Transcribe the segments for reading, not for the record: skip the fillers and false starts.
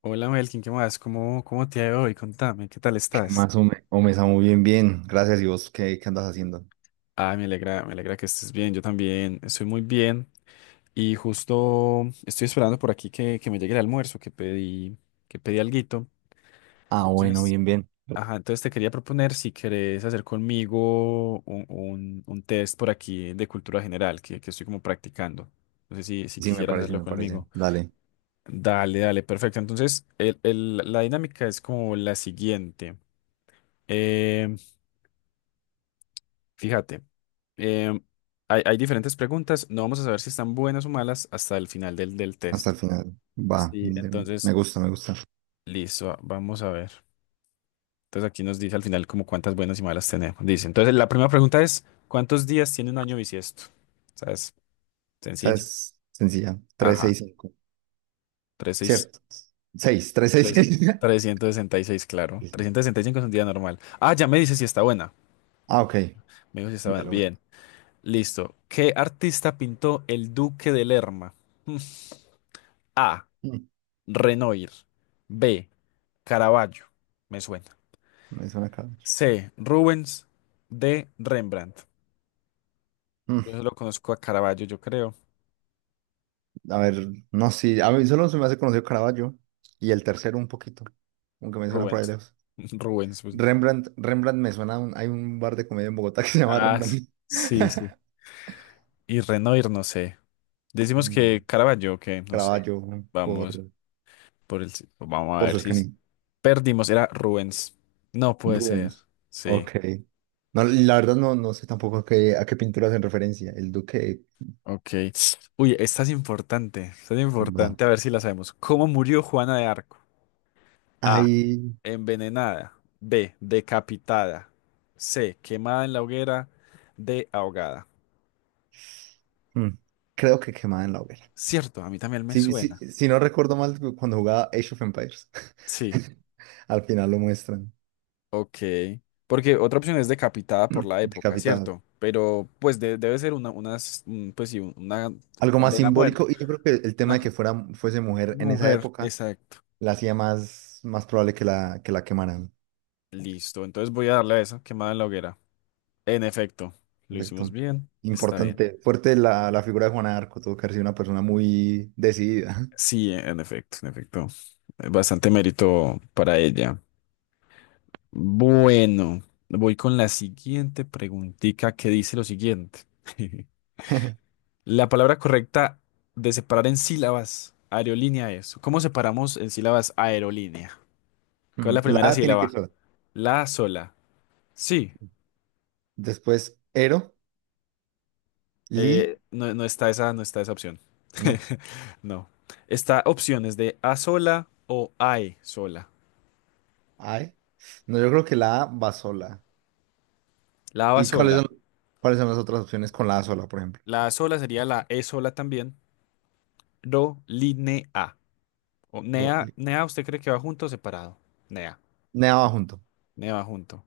Hola Melkin, ¿qué más? ¿Cómo te ha ido hoy? Contame, ¿qué tal ¿Qué estás? más, Ome? Ome, Samu, bien, bien. Gracias. ¿Y vos qué andas haciendo? Ah, me alegra que estés bien, yo también estoy muy bien y justo estoy esperando por aquí que me llegue el almuerzo, que pedí alguito. Ah, bueno, Entonces, bien, bien. ajá, entonces te quería proponer si querés hacer conmigo un test por aquí de cultura general que estoy como practicando. No sé si Sí, me quisieras parece, hacerlo me parece. conmigo. Dale, Dale, dale, perfecto. Entonces, la dinámica es como la siguiente. Eh, Fíjate, em, hay diferentes preguntas. No vamos a saber si están buenas o malas hasta el final del hasta test. el final. Va, Sí, me entonces, gusta, me gusta. listo, vamos a ver. Entonces aquí nos dice al final como cuántas buenas y malas tenemos. Dice, entonces la primera pregunta es, ¿cuántos días tiene un año bisiesto? ¿Sabes? Esta Sencilla. es sencilla. Tres, Ajá, seis, cinco. tres, seis, Cierto. Seis, tres, seis, tres, se- seis. 366, claro. 365 es un día normal. Ah, ya me dice si está buena. Ah, ok. Me dijo si está buena. Melo, melo. Bien, listo. ¿Qué artista pintó El Duque de Lerma? Hmm. A. Mm, Renoir. B. Caravaggio. Me suena. Me suena Caravaggio. C. Rubens. D. Rembrandt. Mm, Yo solo conozco a Caravaggio, yo creo. A ver, no, sí. A mí solo se me hace conocido Caravaggio. Y el tercero un poquito, aunque me suena por ahí Rubens. lejos. Rubens, pues. Rembrandt, Rembrandt me suena. Hay un bar de comedia en Bogotá que se llama Ah, Rembrandt. sí, sí. Y Renoir, no sé. Decimos No. que Caravaggio, que no sé. Caraballo Vamos por, por el. Vamos a por su ver si s- Toscanini. perdimos. Era Rubens. No puede ser. Rubens. Sí. Ok. No, la verdad no sé tampoco a qué pintura hacen referencia. El Duque Ok. Uy, esta es importante. Esta es va. importante. A ver si la sabemos. ¿Cómo murió Juana de Arco? A. Ahí, Envenenada. B. Decapitada. C. Quemada en la hoguera. D. Ahogada. mm, creo que quemada en la hoguera. Cierto, a mí también me Si, si, suena. si no recuerdo mal, cuando jugaba Age of Empires, Sí, al final lo muestran ok. Porque otra opción es decapitada por la época, decapitada. ¿cierto? Pero pues debe ser una, unas, pues sí, una Algo más condena a muerte. simbólico y yo creo que el tema Una de co- que fuera, fuese mujer en esa mujer, época exacto. la hacía más, más probable que la quemaran. Listo, entonces voy a darle a esa, quemada en la hoguera. En efecto, lo hicimos Perfecto. bien. Está bien. Importante, fuerte la figura de Juana de Arco, tuvo que haber sido una persona muy decidida. Sí, en efecto, en efecto. Bastante mérito para ella. Bueno, voy con la siguiente preguntica que dice lo siguiente. La palabra correcta de separar en sílabas, aerolínea es. ¿Cómo separamos en sílabas aerolínea? ¿Cuál es la La primera A tiene que ir sílaba? sola. La sola. Sí, Después, Ero, Li, no, no está esa, no está esa opción. no, No. Está opciones de A sola o AE sola. Ae. No, yo creo que la A va sola. La A va ¿Y cuáles sola. son, cuáles son las otras opciones con la A sola, por ejemplo? La A sola sería la E sola también. Ro, line, A. O Ro- Nea, Li- Nea, ¿usted cree que va junto o separado? Nea, Nea va junto. Nea va junto.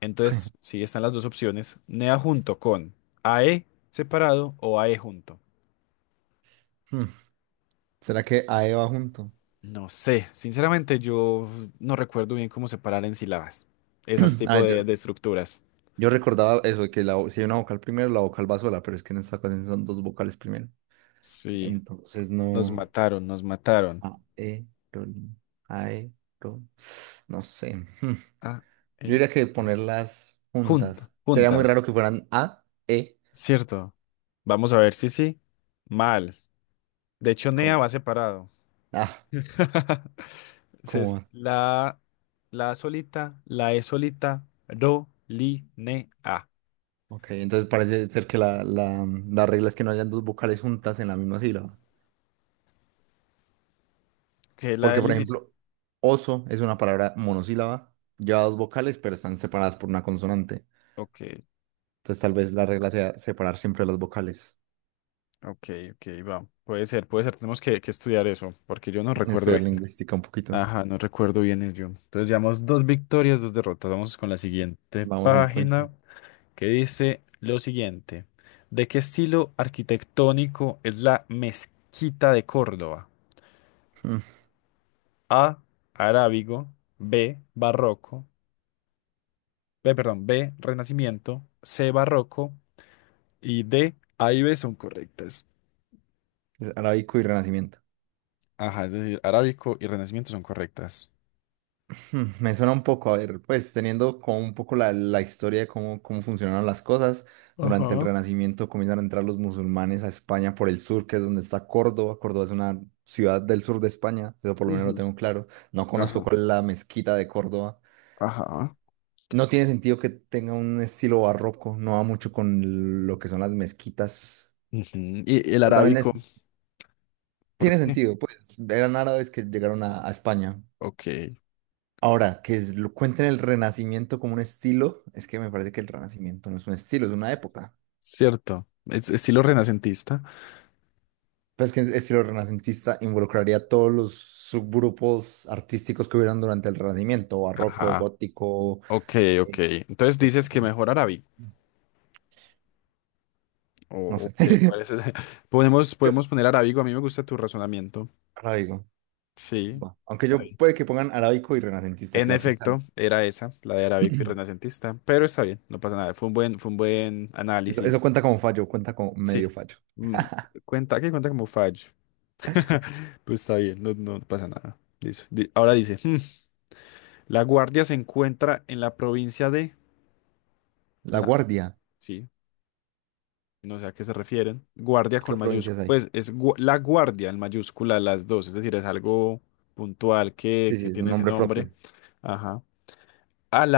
Entonces, sí, están las dos opciones. Nea junto con AE separado o AE junto. Hmm, ¿Será que AE va junto? No sé, sinceramente yo no recuerdo bien cómo separar en sílabas. Esas tipo A ver, yo, de estructuras. yo recordaba eso, de que si hay una vocal primero, la vocal va sola, pero es que en esta ocasión son dos vocales primero. Sí, Entonces, nos no. mataron, nos mataron. Aeron, aero, no sé. Hmm. A, Yo E, diría que ponerlas junta, juntas. Sería muy juntas, raro que fueran A, E, ¿cierto? Vamos a ver si sí. Mal. De hecho, Nea como va separado. A, como Entonces, A. la solita, la E solita, ro, li, ne, a, Ok, entonces parece ser que la regla es que no hayan dos vocales juntas en la misma sílaba. que es la Porque, del por inicio. ejemplo, oso es una palabra monosílaba, lleva dos vocales, pero están separadas por una consonante. Ok, Entonces, tal vez la regla sea separar siempre las vocales. ok, ok, va. Puede ser, puede ser. Tenemos que estudiar eso, porque yo no recuerdo Estudiar bien. lingüística un poquito. Ajá, no recuerdo bien el yo. Entonces, llevamos dos victorias, dos derrotas. Vamos con la siguiente Vamos en cuenta. página, que dice lo siguiente. ¿De qué estilo arquitectónico es la mezquita de Córdoba? Mm, A, arábigo, B, barroco, B, perdón, B, Renacimiento, C, Barroco y D, A y B son correctas. Es arábico y renacimiento. Ajá, es decir, Arábico y Renacimiento son correctas. Me suena un poco, a ver, pues teniendo como un poco la historia de cómo funcionaron las cosas, durante el Ajá. Renacimiento comienzan a entrar los musulmanes a España por el sur, que es donde está Córdoba. Córdoba es una ciudad del sur de España, eso por lo menos lo Ujú. tengo claro. No conozco Ajá. cuál es la mezquita de Córdoba. Ajá. No tiene sentido que tenga un estilo barroco, no va mucho con lo que son las mezquitas, Ujú. Y el pero también arábico, ¿por tiene qué? sentido, pues eran árabes que llegaron a España. Ok, Ahora, que lo cuenten el Renacimiento como un estilo, es que me parece que el Renacimiento no es un estilo, es una s- época. cierto, es estilo renacentista. Pues que el estilo renacentista involucraría todos los subgrupos artísticos que hubieran durante el Renacimiento, barroco, Ajá, gótico, ok, ok. eh, Entonces dices que etcétera. mejor Arábico. O No sé. ok, ¿cuál es Podemos, Yo, podemos poner Arábigo, a mí me gusta tu razonamiento. arábigo. Sí. Va. Aunque Está yo bien. puede que pongan arábico y renacentista, que En la opción sea efecto, era esa, la de arábico y renacentista, pero está bien, no pasa nada. Fue un buen Eso análisis. cuenta como fallo, cuenta como medio Sí. fallo. Mm, cuenta, que cuenta como fallo. Pues está bien, no, no pasa nada. Listo. Ahora dice, "La guardia se encuentra en la provincia de La la... Guardia, Sí, no sé a qué se refieren. Guardia con ¿qué mayúscula. provincias hay? Pues es la guardia en mayúscula las dos, es decir, es algo puntual que, Sí, sí, que es un tiene ese nombre nombre. propio. Ajá.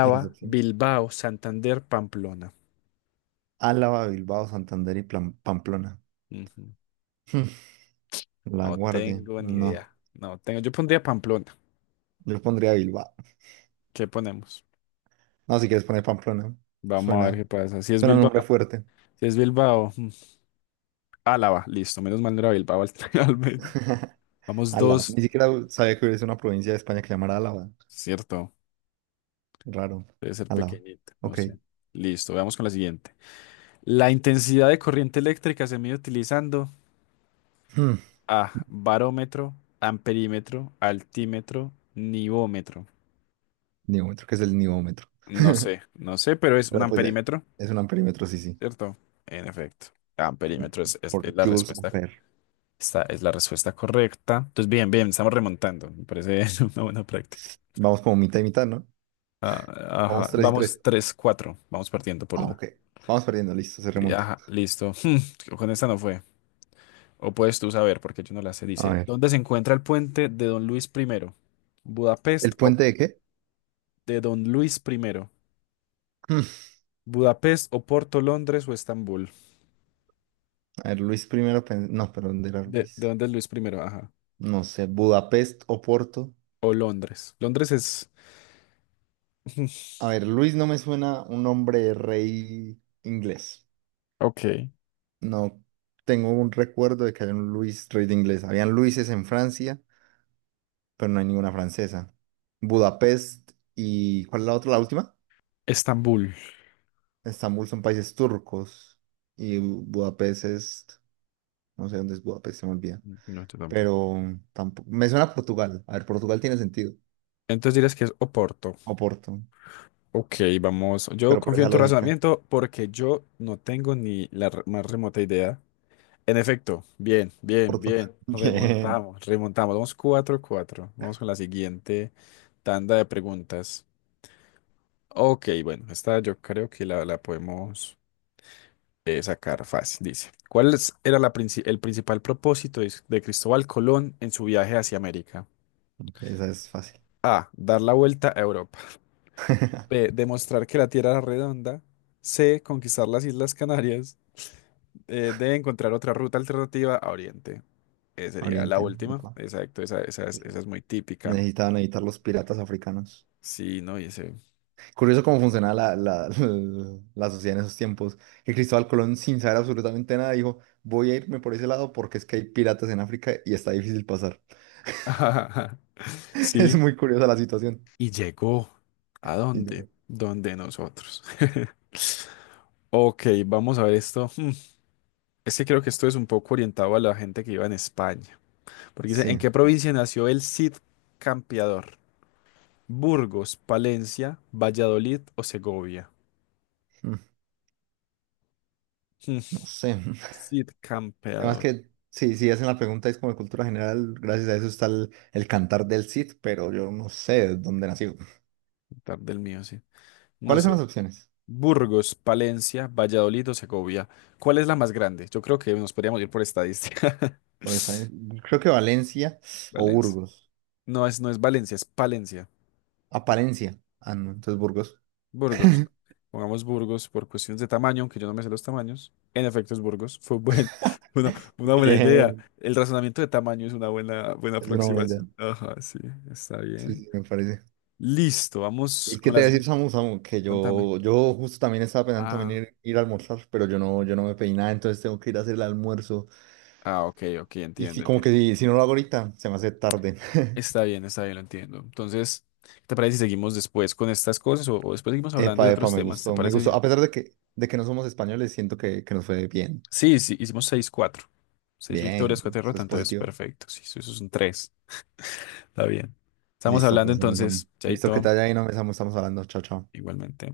Y las opciones. Bilbao, Santander, Pamplona. Álava, Bilbao, Santander y Pamplona. Ujú. La No Guardia, tengo ni no. idea. No tengo. Yo pondría Pamplona. Yo pondría Bilbao. ¿Qué ponemos? No, si quieres poner Pamplona. Vamos a ver Suena, qué pasa. Suena un nombre fuerte. Si es Bilbao, mm, Álava, listo. Menos mal no era Bilbao al, al menos. Vamos Álava. dos, Ni siquiera sabía que hubiese una provincia de España que llamara Álava. cierto. Raro. Debe ser Álava. pequeñita, no Ok. sé. Listo, veamos con la siguiente. La intensidad de corriente eléctrica se mide utilizando Hmm. A, barómetro, amperímetro, altímetro, nivómetro. Nivómetro, ¿qué es el nivómetro? No sé, no sé, pero es un Pero pues amperímetro, es un amperímetro, sí, sí. ¿cierto? En efecto, amperímetro es es- Por es la joules respuesta. per. Esta es la respuesta correcta. Entonces, bien, bien, estamos remontando. Me parece una buena práctica. Vamos como mitad y mitad, ¿no? Ah, Vamos ajá, tres y tres. vamos 3-4. Vamos partiendo por Ah, una. ok. Vamos perdiendo, listo, se Sí, remonta. ajá, listo. Con esta no fue. O puedes tú saber, porque yo no la sé. A Dice, ver. ¿dónde se encuentra el puente de Don Luis primero ¿Budapest ¿El o puente de qué? de Don Luis primero ¿Budapest o Porto, Londres o Estambul? A ver, Luis primero, no, pero ¿dónde era ¿De Luis? dónde es Luis primero? Ajá. No sé, Budapest o Porto. O Londres. Londres es... A ver, Luis no me suena un nombre de rey inglés. Ok. No tengo un recuerdo de que haya un Luis rey de inglés. Habían Luises en Francia, pero no hay ninguna francesa. Budapest y ¿cuál es la otra? La última. Estambul. Estambul son países turcos y Budapest es, no sé dónde es Budapest, se me olvida. No, yo tampoco. Pero tampoco, me suena a Portugal. A ver, Portugal tiene sentido. Entonces dirás que es Oporto. O Porto, Ok, vamos. Yo pero por confío esa en tu lógica. razonamiento porque yo no tengo ni más remota idea. En efecto, bien, bien, Corto. bien. Bien. Remontamos, remontamos. Vamos 4-4. Vamos con la siguiente tanda de preguntas. Ok, bueno, esta yo creo que la podemos sacar fácil. Dice, ¿era el principal propósito de Cristóbal Colón en su viaje hacia América? Ok, esa es fácil. A, dar la vuelta a Europa. B, demostrar que la Tierra era redonda. C, conquistar las Islas Canarias. De encontrar otra ruta alternativa a Oriente. Sería la Oriente, de última. pa. Exacto, esa es muy típica. Necesitaban evitar los piratas africanos. Sí, no, y ese. Curioso cómo funcionaba la sociedad en esos tiempos. Que Cristóbal Colón, sin saber absolutamente nada, dijo: Voy a irme por ese lado porque es que hay piratas en África y está difícil pasar. Es Sí, muy curiosa la situación. y llegó. ¿A Y dónde? llegó. Donde nosotros. Ok, vamos a ver esto. Es que creo que esto es un poco orientado a la gente que iba en España. Porque dice, ¿en Sí, qué provincia nació el Cid Campeador? Burgos, Palencia, Valladolid o Segovia. Mm, Hmm, no sé. Cid Además Campeador. que, sí, si hacen la pregunta, es como de cultura general. Gracias a eso está el cantar del Cid, pero yo no sé de dónde nació. Tarde el mío, sí. No ¿Cuáles son las sé. opciones? Burgos, Palencia, Valladolid o Segovia. ¿Cuál es la más grande? Yo creo que nos podríamos ir por estadística. Por esta, creo que Valencia o Valencia. Burgos. No es, no es Valencia, es Palencia. Apariencia. Ah, no, entonces Burgos. Burgos. Pongamos Burgos por cuestiones de tamaño, aunque yo no me sé los tamaños. En efecto, es Burgos. Una buena idea. Bien, El razonamiento de tamaño es una buena, buena es una buena idea. aproximación. Ajá, sí, está Sí, bien. sí, me parece. Listo, vamos ¿Y qué con te la voy a decir, siguiente. Samu, Samu? Que Contame. yo justo también estaba pensando también Ah, ir a almorzar, pero yo no me pedí nada, entonces tengo que ir a hacer el almuerzo. ah, ok, ok, Y entiendo, sí, como entiendo. que si, si no lo hago ahorita, se me hace tarde. Está bien, lo entiendo. Entonces, ¿qué ¿te parece si seguimos después con estas cosas o, después seguimos hablando de Epa, epa, otros me temas? ¿Te gustó, me parece gustó. bien? A pesar de que no somos españoles, siento que nos fue bien. Sí, sí, hicimos 6-4, seis Bien, victorias, 4 eso derrotas, es entonces positivo. perfecto. Sí, eso es un 3. Está bien. Estamos Listo, hablando pues, no me Samu. entonces, Listo, que Chaito, te haya ido, no me Samu, estamos hablando. Chao, chao. igualmente.